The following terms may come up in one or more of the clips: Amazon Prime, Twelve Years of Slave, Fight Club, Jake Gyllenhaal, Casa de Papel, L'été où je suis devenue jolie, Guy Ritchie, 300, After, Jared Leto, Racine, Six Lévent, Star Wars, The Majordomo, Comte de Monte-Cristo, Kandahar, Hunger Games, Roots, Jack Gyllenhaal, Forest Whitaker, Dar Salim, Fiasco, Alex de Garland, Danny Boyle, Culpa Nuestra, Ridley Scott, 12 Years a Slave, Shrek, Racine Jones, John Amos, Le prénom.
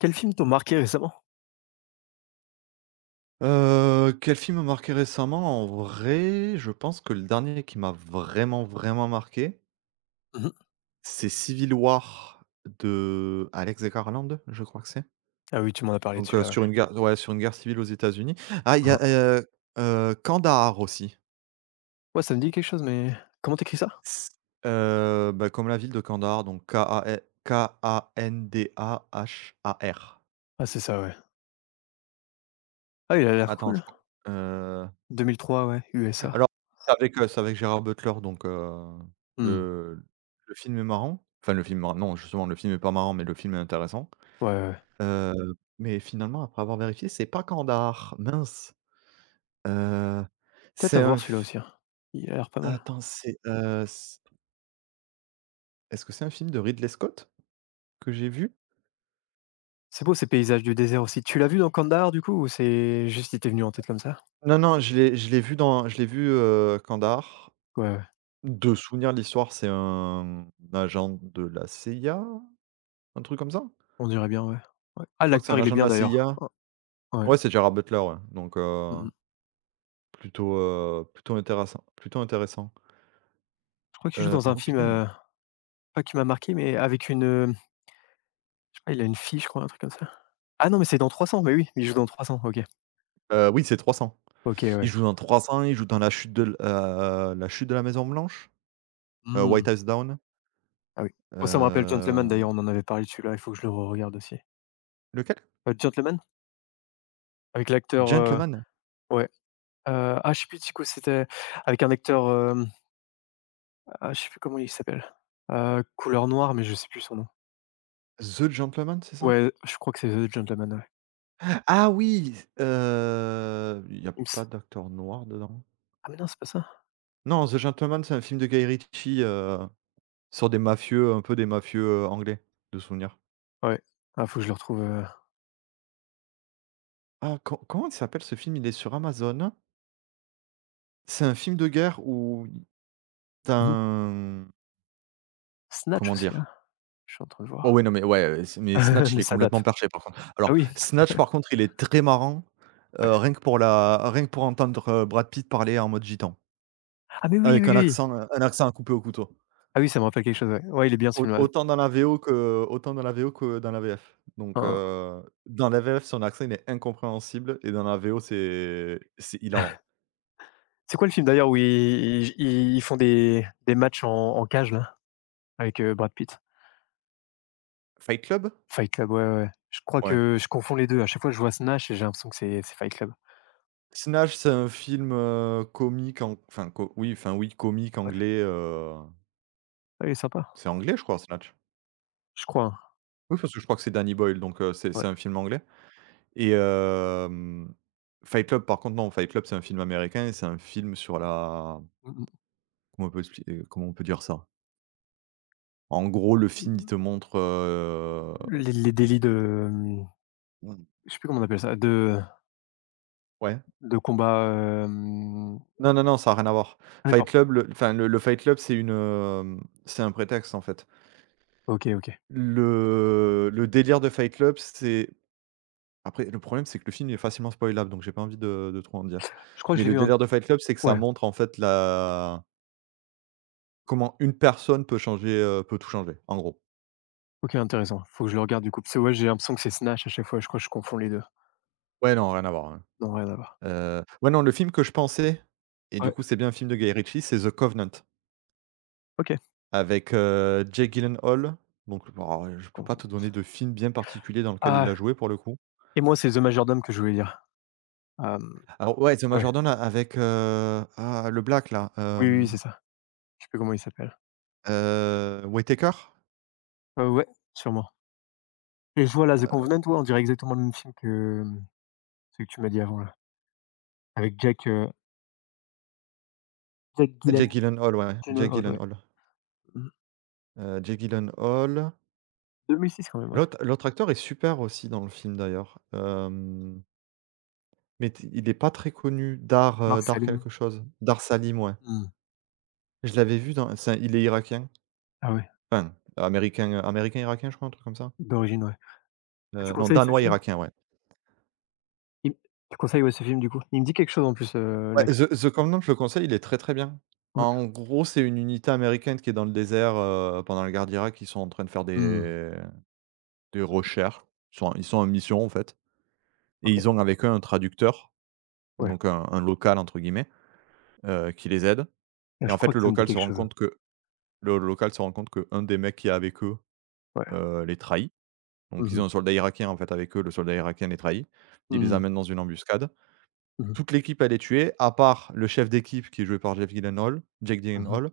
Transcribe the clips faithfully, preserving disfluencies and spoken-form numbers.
Quels films t'ont marqué récemment? Heu, quel film m'a marqué récemment? En vrai, je pense que le dernier qui m'a vraiment, vraiment marqué, Mmh. c'est Civil War de Alex de Garland, je crois que c'est. Ah oui, tu m'en as parlé de Donc, heu, celui-là, ouais. sur une guerre, ouais, sur une guerre civile aux États-Unis. Ah, il y a, Mmh. heu heu, Kandahar aussi. Ouais, ça me dit quelque chose, mais comment t'écris ça? C heu, Bah, comme la ville de Kandahar, donc K A N K A N D A H A R. Ah, c'est ça, ouais. Ah, il a l'air Attends, je cool. crois, euh, deux mille trois, ouais, U S A. alors, c'est avec, heu, c'est avec Gérard Butler, donc. heu, Mmh. le le film est marrant. Enfin le film est marrant, non justement le film est pas marrant mais le film est intéressant. Ouais, ouais, ouais. Heu, mais finalement après avoir vérifié, c'est pas Kandahar, mince. Heu, Peut-être c'est à un voir celui-là f aussi, hein. Il a l'air pas mal. Attends, c'est, heu, c est-ce que c'est un film de Ridley Scott que j'ai vu? C'est beau, ces paysages du désert aussi. Tu l'as vu dans Kandahar du coup, ou c'est juste il t'est venu en tête comme ça? Non, non, je l'ai je l'ai vu dans je l'ai vu, heu, Kandahar. Ouais, ouais, De souvenir de l'histoire, c'est un agent de la C I A? Un truc comme ça? on dirait bien, ouais. Ouais. Ah, Je crois que c'est un l'acteur, il est agent de bien la d'ailleurs. C I A. Ouais. Ouais, c'est Gerard Butler, ouais, donc heu, Mmh. plutôt, heu, plutôt intéressant, plutôt intéressant. Je crois qu'il joue Heu, dans Ah, un oh, film, putain, heu, pas qui m'a marqué, mais avec une, heu, je sais pas, il a une fille, je crois, un truc comme ça. Ah non, mais c'est dans trois cents, mais oui, il joue dans trois cents, OK. heu, oui, c'est trois cents. OK, Il ouais. joue dans trois cents, il joue dans la chute de l heu, la chute de la Maison Blanche, heu, Mmh. White House Down. Ah oui. Moi, ça me rappelle Gentleman heu, d'ailleurs, on en avait parlé de celui-là, il faut que je le regarde aussi. lequel? Heu, Gentleman? Avec l'acteur, heu, Gentleman? ouais, heu, ah, je sais plus du coup c'était, avec un acteur, hem, ah, je sais plus comment il s'appelle, heu, couleur noire, mais je sais plus son nom. The Gentleman, c'est ça? Ouais, je crois que c'est The Gentleman, ouais. Ah oui, s il y a Il me pas s d'acteur noir dedans? ah mais non, c'est pas ça? Non, The Gentleman, c'est un film de Guy Ritchie, heu, sur des mafieux, un peu des mafieux, heu, anglais, de souvenir. Ouais. Ah, faut que je le retrouve, heu, Ah, co comment il s'appelle ce film? Il est sur Amazon. C'est un film de guerre où tu mmh. un Snatch comment aussi, là. dire? Je suis en train de Oh ouais, voir. non, mais ouais, heu, s mais Snatch, il Mais est ça complètement date. perché, par contre. Ah Alors, oui, Snatch, par contre, il est très marrant, ouais. heu, rien que pour la rien que pour entendre, heu, Brad Pitt parler en mode gitan, Ah mais oui, avec oui, un oui! Oui. accent, heu, un accent à couper au couteau. Ah oui, ça me rappelle quelque chose, ouais. Ouais, il est bien, ce Au film-là. autant dans la V O que autant dans la V O que dans la V F. Donc, Hein, hein. heu, dans la V F, son accent, il est incompréhensible, et dans la V O, c'est c'est hilarant. C'est quoi le film d'ailleurs où ils ils ils font des des matchs en en cage là? Avec, heu, Brad Pitt. Fight Club? Fight Club, ouais, ouais. Ouais. Je crois Ouais. que je confonds les deux. À chaque fois, je vois Snatch et j'ai l'impression que c'est c'est Fight Club. Snatch, c'est un film, heu, comique ang enfin co oui, enfin oui, comique Ouais. anglais, heu, Ouais, il est sympa, c'est anglais je crois, Snatch? je crois, hein. Oui, parce que je crois que c'est Danny Boyle, donc heu, c'est Ouais. c'est un film anglais, et hem, Fight Club par contre non, Fight Club c'est un film américain et c'est un film sur la Mmh mh. comment on peut expli euh, comment on peut dire ça? En gros, le film il te montre, heu Les les délits de, mmh, mmh, je sais plus comment on appelle ça, de ouais. de combat, hem Non, non, non, ça a rien à voir. ah, Fight d'accord. Club, le enfin le le Fight Club, c'est une, hem, c'est un prétexte en fait. OK, OK. Le le délire de Fight Club, c'est après, le problème, c'est que le film est facilement spoilable, donc j'ai pas envie de de trop en dire. Je crois que Mais je l'ai le vu un délire de Fight Club, c'est que ça ouais, montre, en fait, la comment une personne peut changer, heu, peut tout changer, en gros. OK, intéressant. Faut que je le regarde du coup, parce que ouais, j'ai l'impression que c'est Snatch à chaque fois, je crois que je confonds les deux. Ouais, non, rien à voir, hein. Non, rien à voir. Heu, ouais, non, le film que je pensais, et du Ouais, coup, c'est bien un film de Guy Ritchie, c'est The Covenant OK. avec, heu, Jake Gyllenhaal, donc alors, je peux pas te donner Confidence. de film bien particulier dans lequel il a Ah, joué, pour le coup. et moi, c'est The Majordome que je voulais dire. Hem, Alors ouais, The ouais, Majordomo avec, heu, ah, le black là, oui, oui, oui, hem, c'est ça. Je sais plus comment il s'appelle. heu, Whittaker? Heu, ouais, sûrement. Et je vois là, The Convenant, ouais, on dirait exactement le même film que, hem, celui que tu m'as dit avant là, avec Jack, heu, Jack Jake Gyllen Gyllenhaal, ouais, Jake Gyllenhaal, ouais. Gyllenhaal. Mmh. Heu, Jake Gyllenhaal. deux mille six quand même, ouais. L'autre l'autre acteur est super aussi dans le film d'ailleurs, hem, mais t il est pas très connu. Dar, heu, Mars Dar à l'ennemi. quelque chose. Dar Salim, ouais. Mmh. Je l'avais vu dans c'est un il est irakien, Ah ouais, enfin américain, américain-irakien je crois, un truc comme ça? d'origine, ouais. Et tu Heu, non, conseilles ce film? danois-irakien, ouais. Il tu conseilles, ouais, ce film du coup? Il me dit quelque chose en plus, heu, Ouais, l'ac The The Covenant, je le conseille, il est très, très bien. ouais. En gros, c'est une unité américaine qui est dans le désert, heu, pendant la guerre d'Irak, ils sont en train de faire Mmh. des des recherches. Ils sont ils sont en mission en fait, et OK, ils ont avec eux un traducteur, ouais. donc un un «local» entre guillemets. Heu, qui les aide, Là, et je en fait crois que le ça me dit local se quelque rend chose, compte que le local se rend compte que un des mecs qui est avec eux, ouais. heu, les trahit. Donc Mmh ils ont mh. un soldat irakien en fait avec eux, le soldat irakien les trahit. Il les Mmh. amène dans une embuscade. Mmh. Toute l'équipe elle est tuée à part le chef d'équipe qui est joué par Jeff Gyllenhaal Jake Mmh. Gyllenhaal,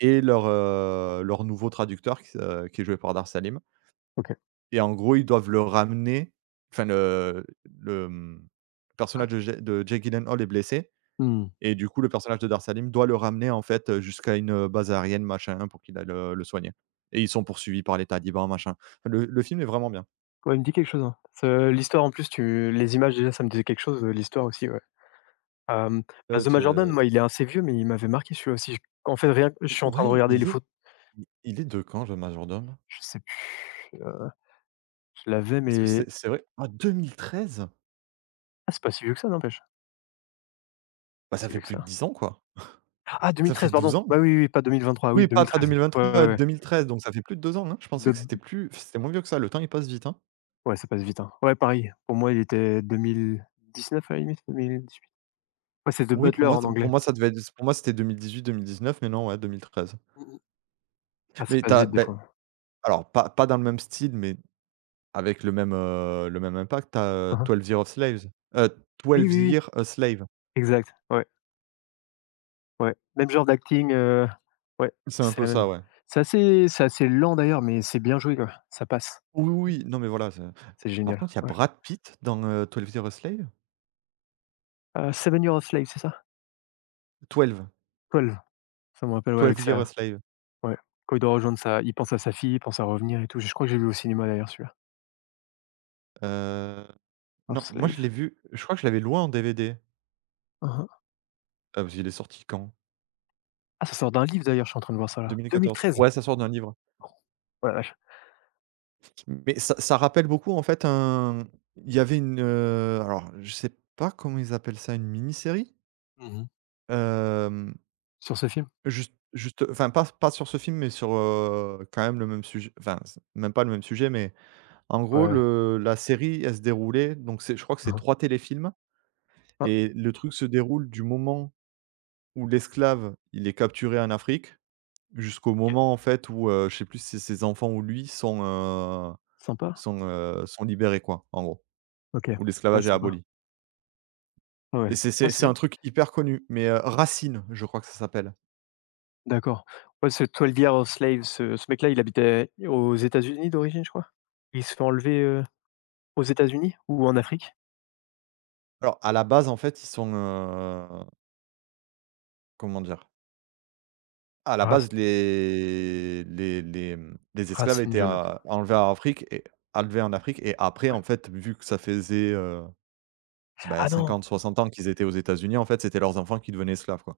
et leur, heu, leur nouveau traducteur qui s heu, qui est joué par Dar Salim. OK. Et en gros ils doivent le ramener, enfin le le, mmh, personnage de Jake de Jake Gyllenhaal est blessé. Mmh. Et du coup, le personnage de Darsalim doit le ramener en fait, heu, jusqu'à une, heu, base aérienne machin pour qu'il aille le le soigner. Et ils sont poursuivis par les talibans machin. Enfin, Le le film est vraiment bien. Ouais, il me dit quelque chose, hein. Ce l'histoire en plus, tu les images déjà, ça me disait quelque chose, heu, l'histoire aussi, ouais. Hem, bah, Heu, The te Major Jordan, moi, il est assez vieux, mais il m'avait marqué celui-là aussi. En fait, rien que je Et suis en train de ouais, regarder les il est photos, il est de quand, le majordome? je sais plus, heu, je l'avais, Parce que mais c'est c'est vrai, ah, deux mille treize? ah, c'est pas si vieux que ça, n'empêche. Bah, Pas ça si fait vieux que plus de ça. dix ans quoi. Ah, deux mille Ça fait treize, douze pardon. ans. Bah, oui, oui, oui, pas deux mille vingt-trois, oui, Oui, pas pas deux mille treize. Ouais, ouais, deux mille vingt-trois, ouais. deux mille treize, donc ça fait plus de deux ans, hein. Je pensais De que c'était plus c'était moins vieux que ça. Le temps il passe vite, hein. ouais, ça passe vite, hein. Ouais, pareil, pour moi, il était deux mille dix-neuf à la limite, huit. Ouais, c'est The Oui, pour Butler moi, en ça pour anglais. moi ça devait être pour moi c'était deux mille dix-huit-deux mille dix-neuf, mais non, ouais, deux mille treize. Mmh. Ah, ça Mais passe t'as, vite des as, fois. alors pas pas dans le même style, mais avec le même, heu, le même impact, tu as, heu, Hein hein. Years of Slaves, heu, Oui, douze oui, oui, Years a Slave. exact. Ouais, ouais. Même genre d'acting, heu, ouais, C'est un c'est peu la ça, même. ouais. C'est assez c'est assez lent d'ailleurs, mais c'est bien joué, quoi. Ça passe. Oui, oui, oui, non, mais voilà, c'est C'est par génial, contre, il y a ouais. Brad Pitt dans, heu, douze Years a Slave? Heu, Seven Years of Slave, c'est ça? douze, Twelve. Ça me rappelle, ouais, avec douze Years a sa Slave, ouais, quand il doit rejoindre sa il pense à sa fille, il pense à revenir et tout. Je crois que j'ai vu au cinéma d'ailleurs celui-là, heu, of non, moi, je Slave. l'ai vu, je crois que je l'avais loué en D V D, Mmh. heu, parce qu'il est sorti quand? Ah, ça sort d'un livre d'ailleurs, je suis en train de voir ça là. deux mille quatorze? deux mille treize! Ouais, ça sort d'un livre, Ouais, la vache. mais ça ça rappelle beaucoup, en fait, un il y avait une, heu, alors je sais pas comment ils appellent ça, une mini-série? Mmh. Euh, Sur ce film? Juste juste, enfin, pas pas sur ce film, mais sur, heu, quand même le même sujet, enfin, c'est même pas le même sujet, mais en Ouais, gros, ouais. le la série, elle se déroulait, donc c'est je crois que c'est Mmh. trois téléfilms, Ah, et le truc se déroule du moment où l'esclave, il est capturé en Afrique jusqu'au OK. moment, en fait, où, heu, je sais plus si c'est ses enfants ou lui sont, heu, Sympa. sont, heu, sont libérés, quoi, en gros, OK. où Ouais, l'esclavage est sympa. aboli, Ouais, ouais. et c'est Ah, c'est c'est c'est bien. un truc hyper connu, mais, heu, Racine, je crois que ça s'appelle. D'accord. Ouais, ce Twelve Years of Slave, ce ce mec-là, il habitait aux États-Unis d'origine, je crois? Il se fait enlever, heu, aux États-Unis ou en Afrique? Alors à la base, en fait, ils sont, heu, comment dire? À la Rac base, les les les, mmh, les esclaves Racine étaient, Jones, heu, enlevés en Afrique, et enlevés en Afrique et après, ouais. en fait, vu que ça faisait, heu, bah, Ah non! cinquante à soixante ans qu'ils étaient aux États-Unis, en fait, c'était leurs enfants qui devenaient esclaves, quoi.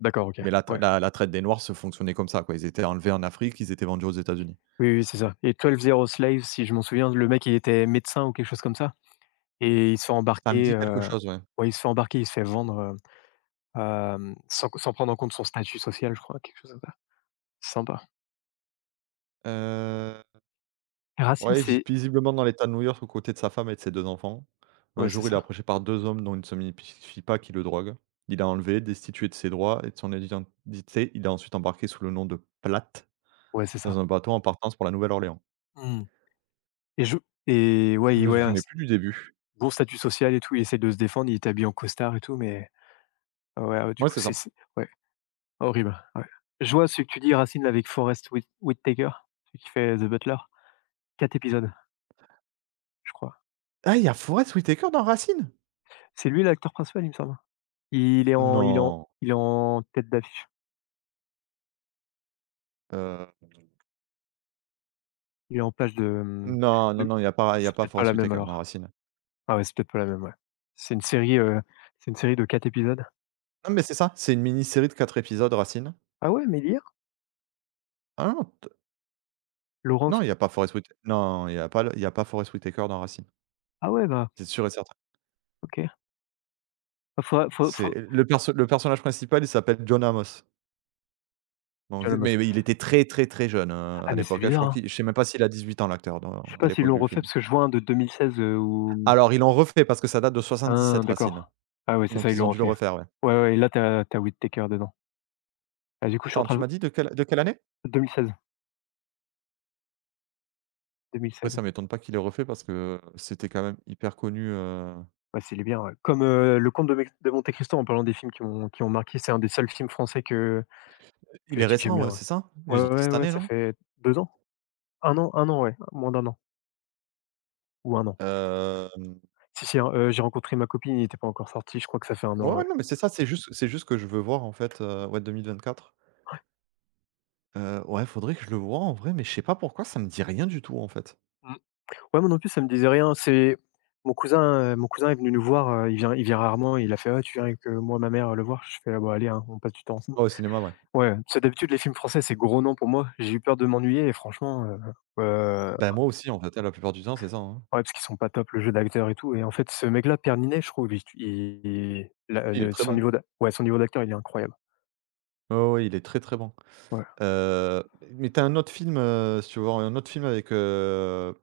D'accord, OK. Mais la tr Ouais. la la traite des noirs se fonctionnait comme ça, quoi. Ils étaient enlevés en Afrique, ils étaient vendus aux États-Unis. Oui, oui, c'est ça, et douze Zero Old Slave, si je m'en souviens, le mec, il était médecin ou quelque chose comme ça et il se fait Ça me embarquer, dit quelque heu, chose, ouais. ouais, il se fait embarquer, il se fait vendre, heu, hem, sans sans prendre en compte son statut social, je crois, quelque chose comme ça. C'est sympa. Heu Et Racine, Ouais, il vit c'est paisiblement dans l'État de New York aux côtés de sa femme et de ses deux enfants. Un ouais, c'est jour, il est ça. approché par deux hommes dont il ne se identifie pas qui le drogue. Il a enlevé, destitué de ses droits et de son identité. Il est ensuite embarqué sous le nom de Platt Ouais, c'est dans ça. un bateau en partance pour la Nouvelle-Orléans. Mmh. et je et ouais, Je il me ouais, un souvenais s plus du début. bon statut social et tout, il essaie de se défendre, il est habillé en costard et tout, mais ah ouais, ah ouais, du Ouais, coup, c'est c'est ça. c'est ouais, horrible, ouais. Je vois ce que tu dis, Racine, avec Forest Whit Whitaker, celui qui fait The Butler. Quatre épisodes, je crois. Ah, il y a Forest Whitaker dans Racine? C'est lui l'acteur principal, il me semble. Il est en il est en Non, il est en tête d'affiche. heu, Il est en page de, hem, non, non, de non, il n'y a pas il y a c'est pas peut-être pas Forest la même Whitaker dans alors. Racine. Ah ouais, c'est peut-être pas la même, ouais. C'est une série, heu, c'est une série de quatre épisodes. Non, mais c'est ça, c'est une mini-série de quatre épisodes, Racine. Ah ouais, mais lire? Ah non, t non, Laurence il n'y a pas Forest Whitaker. Non, il n'y a pas le il y a pas Forest Whitaker dans Racine. ah ouais, bah, C'est sûr et certain. OK. Bah, faudra faut C'est faut le perso le personnage principal, il s'appelle John Amos. Donc John mais Amos. mais il était très, très, très jeune, hein, à Ah mais c'est l'époque, hein. Je bizarre, crois hein. qu'il je sais même pas s'il a dix huit ans l'acteur dans Je sais à pas s'ils l'époque l'ont du refait, film. parce que je vois un de vingt seize, heu, où Alors ils l'ont refait parce que ça date de ah, soixante-dix-sept, Racine. d'accord. Ah ouais, c'est Donc ça, ils ils ont l'ont dû le refait. refaire, ouais. Ouais, ouais, et là t'as t'as tu Whittaker dedans. Ah du coup, je suis en Attends, train tu de m'as dit de quelle de quelle année? deux mille seize, Après deux mille seize. ça m'étonne pas qu'il l'aient refait parce que c'était quand même hyper connu, heu Ouais, c'est les est bien, ouais. Comme, heu, Le Comte de Mex de Monte Cristo, en parlant des films qui m'ont qui ont marqué, c'est un des seuls films français que Il que je est dis que j'aime récent, bien, ouais, ouais. c'est ça? Il est Ouais, sorti ouais, cette ouais, année, ça non? fait deux ans? Un an, un an, ouais, moins d'un an ou un an. Hem, Si, si, hein, heu, j'ai rencontré ma copine, il était pas encore sorti, je crois que ça fait un ouais, an, ouais, ouais. non, mais c'est ça, c'est juste c'est juste que je veux voir en fait, heu, ouais, deux mille vingt-quatre. Heu, ouais, faudrait que je le voie en vrai, mais je sais pas pourquoi ça me dit rien du tout en fait. Mmh. Ouais, moi non plus, ça me disait rien. C'est mon cousin, heu, mon cousin est venu nous voir, heu, il vient il vient rarement, il a fait: «Ah, tu viens avec, heu, moi, ma mère, le voir?» Je fais: «Ah bah, allez, hein, on passe du temps ensemble». Ouais, au cinéma, ouais. Ouais, parce que d'habitude les films français, c'est gros non pour moi. J'ai eu peur de m'ennuyer, et franchement, heu, heu Bah, moi aussi, en fait, hein, la plupart du temps, c'est ça, hein. ouais, parce qu'ils sont pas top, le jeu d'acteur et tout, et en fait, ce mec-là, Pierre, je trouve, il il la euh, Il est le très son bon. niveau d'a ouais, son niveau d'acteur, il est incroyable. Ouais, ouais, il est très, très bon. Ouais. Heu, mais tu as un autre film, heu, si tu veux voir un autre film avec, heu,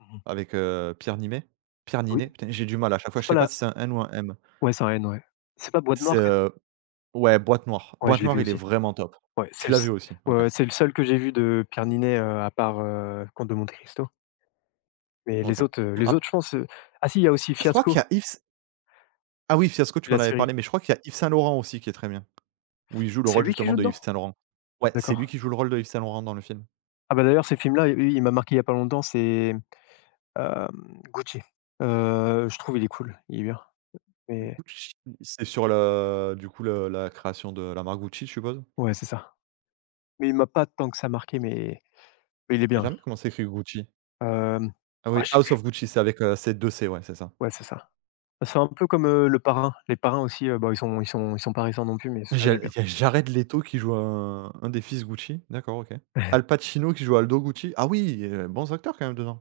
Mmh. avec, heu, Pierre Nimet Pierre Oui, Niney? Putain, j'ai du mal à chaque fois, c'est je pas sais pas la si c'est un N ou un M. ouais, c'est un N, ouais. C'est pas Boîte C'est, Noire que heu ouais, Boîte Noire. ouais, je Boîte l'ai Noire, vu il est aussi. vraiment top. Ouais, c'est Tu le l'as vu s aussi? ouais, OK, ouais, c'est le seul que j'ai vu de Pierre Ninet, euh, à part, heu, Comte de Monte Cristo. Mais les OK. autres, heu, les Ah, autres, je pense, heu ah si, il y a aussi je crois qu'il Fiasco, y a Yves S Ah oui, Fiasco, tu m'en la avais série. parlé, mais je crois qu'il y a Yves Saint Laurent aussi qui est très bien, où il joue le C'est rôle lui qui justement joue de dedans? Yves Saint Laurent. Ouais, c'est lui D'accord. qui joue le rôle de Yves Saint Laurent dans le film. Ah bah, d'ailleurs, ces films là lui, il m'a marqué il y a pas longtemps, c'est, hem, Gucci. Heu, je trouve il est cool, il est bien. Mais Gucci, c'est sur le du coup, le la création de la marque Gucci, je suppose? ouais, c'est ça. Mais il m'a pas tant que ça marqué, mais mais il est J'ai bien. jamais Comment s'écrit Gucci? Hem, Ah ah, oui, je sais House plus. of Gucci, c'est avec, heu, c'est deux C, ouais, c'est ça. Ouais, c'est ça. C'est un peu comme, heu, Le Parrain. Les Parrains aussi, heu, bah, ils sont ils sont ils sont pas récents non plus, mais celui-là, J'a j'ai bien. Il y a Jared Leto qui joue un un des fils Gucci? D'accord, OK. Al Pacino qui joue Aldo Gucci? Ah oui, heu, bons acteurs quand même dedans.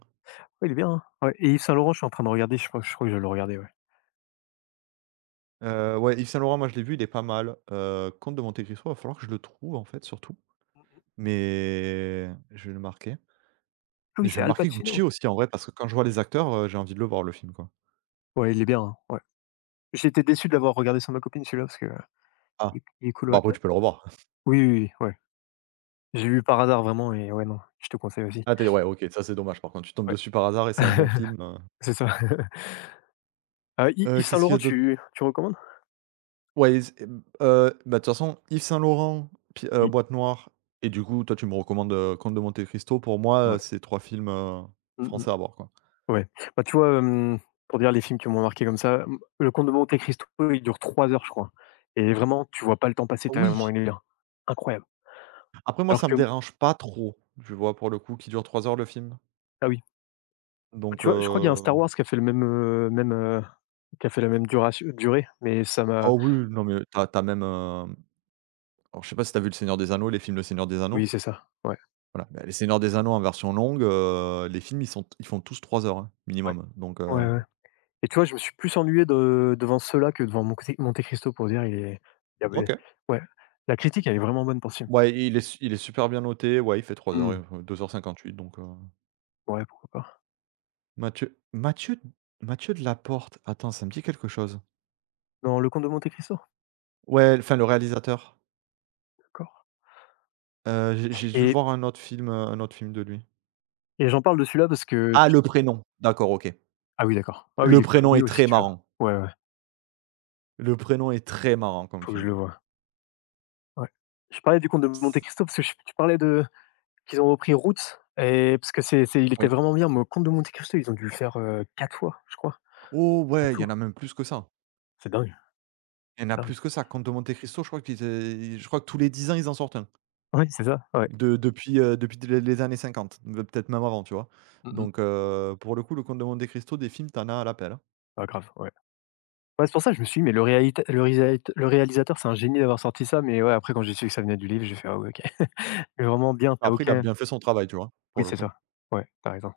Ouais, il est bien, hein. Ouais, et Yves Saint Laurent, je suis en train de regarder, je crois je crois que je vais le regarder, ouais. Heu, ouais, Yves Saint Laurent, moi je l'ai vu, il est pas mal. Heu, Comte de Monte-Cristo, va falloir que je le trouve en fait, surtout, mais je vais le marquer. Ah oui, Je c'est vais Al marquer Gucci Pacino. aussi en vrai parce que quand je vois les acteurs, heu, j'ai envie de le voir le film, quoi. Ouais, il est bien, hein, ouais. J'étais déçu de l'avoir regardé sans ma copine celui-là parce que euh, Ah, il est il est cool, bah ouais. après tu peux le revoir. Oui, oui, oui, ouais. J'ai vu par hasard vraiment, et ouais, non, je te conseille aussi. Ah t'es Ouais, OK, ça c'est dommage par contre, tu tombes Ouais, dessus par hasard et c'est un bon film, heu. c'est ça. Heu, Yves Heu, Yves Saint Qu'est-ce qu'il y a Laurent, d'autre? tu tu recommandes? Ouais, z hem, heu, bah, de toute façon, Yves Saint Laurent, puis, heu, I Boîte noire et du coup, toi tu me recommandes, heu, Comte de Monte Cristo. Pour moi, heu, ouais. c'est trois films, heu, Mmh mh. français à voir, quoi. Ouais. Bah, tu vois, hem, pour dire les films qui m'ont marqué comme ça, mmh, Le Comte de Monte Cristo, il dure trois heures, je crois, et vraiment, tu vois pas le temps passer tellement Oui, il est bien. Incroyable. après moi Alors ça me que dérange pas trop, tu vois? Pour le coup, qui dure trois heures le film, ah oui, donc tu vois, je crois qu'il y a un Star heu Wars qui a fait le même, heu, même, heu, qui a fait la même duration durée, mais ça m'a oh oui, non mais tu as tu as même, hem, alors je sais pas si tu as vu Le Seigneur des Anneaux, les films Le Seigneur des Anneaux? oui, c'est ça. Ouais, Voilà, bah, Les Seigneurs des Anneaux en version longue, heu, les films ils sont ils font tous trois heures, hein, ouais. minimum, donc heu Ouais, ouais, et tu vois, je me suis plus ennuyé de devant ceux-là que devant Monte Monte Cristo pour dire il est il y avait OK. ouais, la critique, elle est vraiment bonne pour ce film. Ouais, il est su il est super bien noté, ouais, il fait trois heures Mmh. euh, deux heures cinquante-huit. donc, heu, Ouais, pourquoi pas. Mathieu Mathieu Mathieu Delaporte, attends, ça me dit quelque chose. Dans Le Comte de Monte Cristo? Ouais, enfin le réalisateur, D'accord. heu, j'ai j'ai dû et voir un autre film, heu, un autre film de lui. et j'en parle de celui-là parce que Ah, le prénom, d'accord, OK. ah oui, d'accord. Ah oui, Le il est prénom connu est aussi, très tu vois. marrant. Ouais, ouais, Le prénom est très marrant comme faut que je film. le voie. Ouais. Je parlais du Conte de Monte C Cristo parce que je tu parlais de qu'ils ont repris Roots, et parce que c'est c'est il était Oui. vraiment bien, mais le Conte de Monte Cristo, ils ont dû le faire, heu, quatre fois, je crois, Oh en ouais, il y tout. en a même plus que ça. C'est dingue, Il y en c'est a dingue. plus que ça. Conte de Monte Cristo, je crois qu'ils é je crois que tous les dix ans, ils en sortent un. Oui, c'est ça, ouais. De depuis, heu, depuis les les années cinquante peut-être même avant, tu vois? Mmh mh. Donc heu, pour le coup, le Comte de Monte Cristo, des films, t'en as à l'appel. Hein. Ouais, grave, ouais. Ouais, c'est pour ça que je me suis dit: «Mais le réalita le réalisateur le réalisateur, c'est un génie d'avoir sorti ça», mais ouais, après quand j'ai su que ça venait du livre, j'ai fait: «Ah oui, OK». Mais vraiment bien, t'as as Après, il a aucun bien fait son travail, tu vois? Pour oui, le c'est coup. ça. Ouais, tu as raison.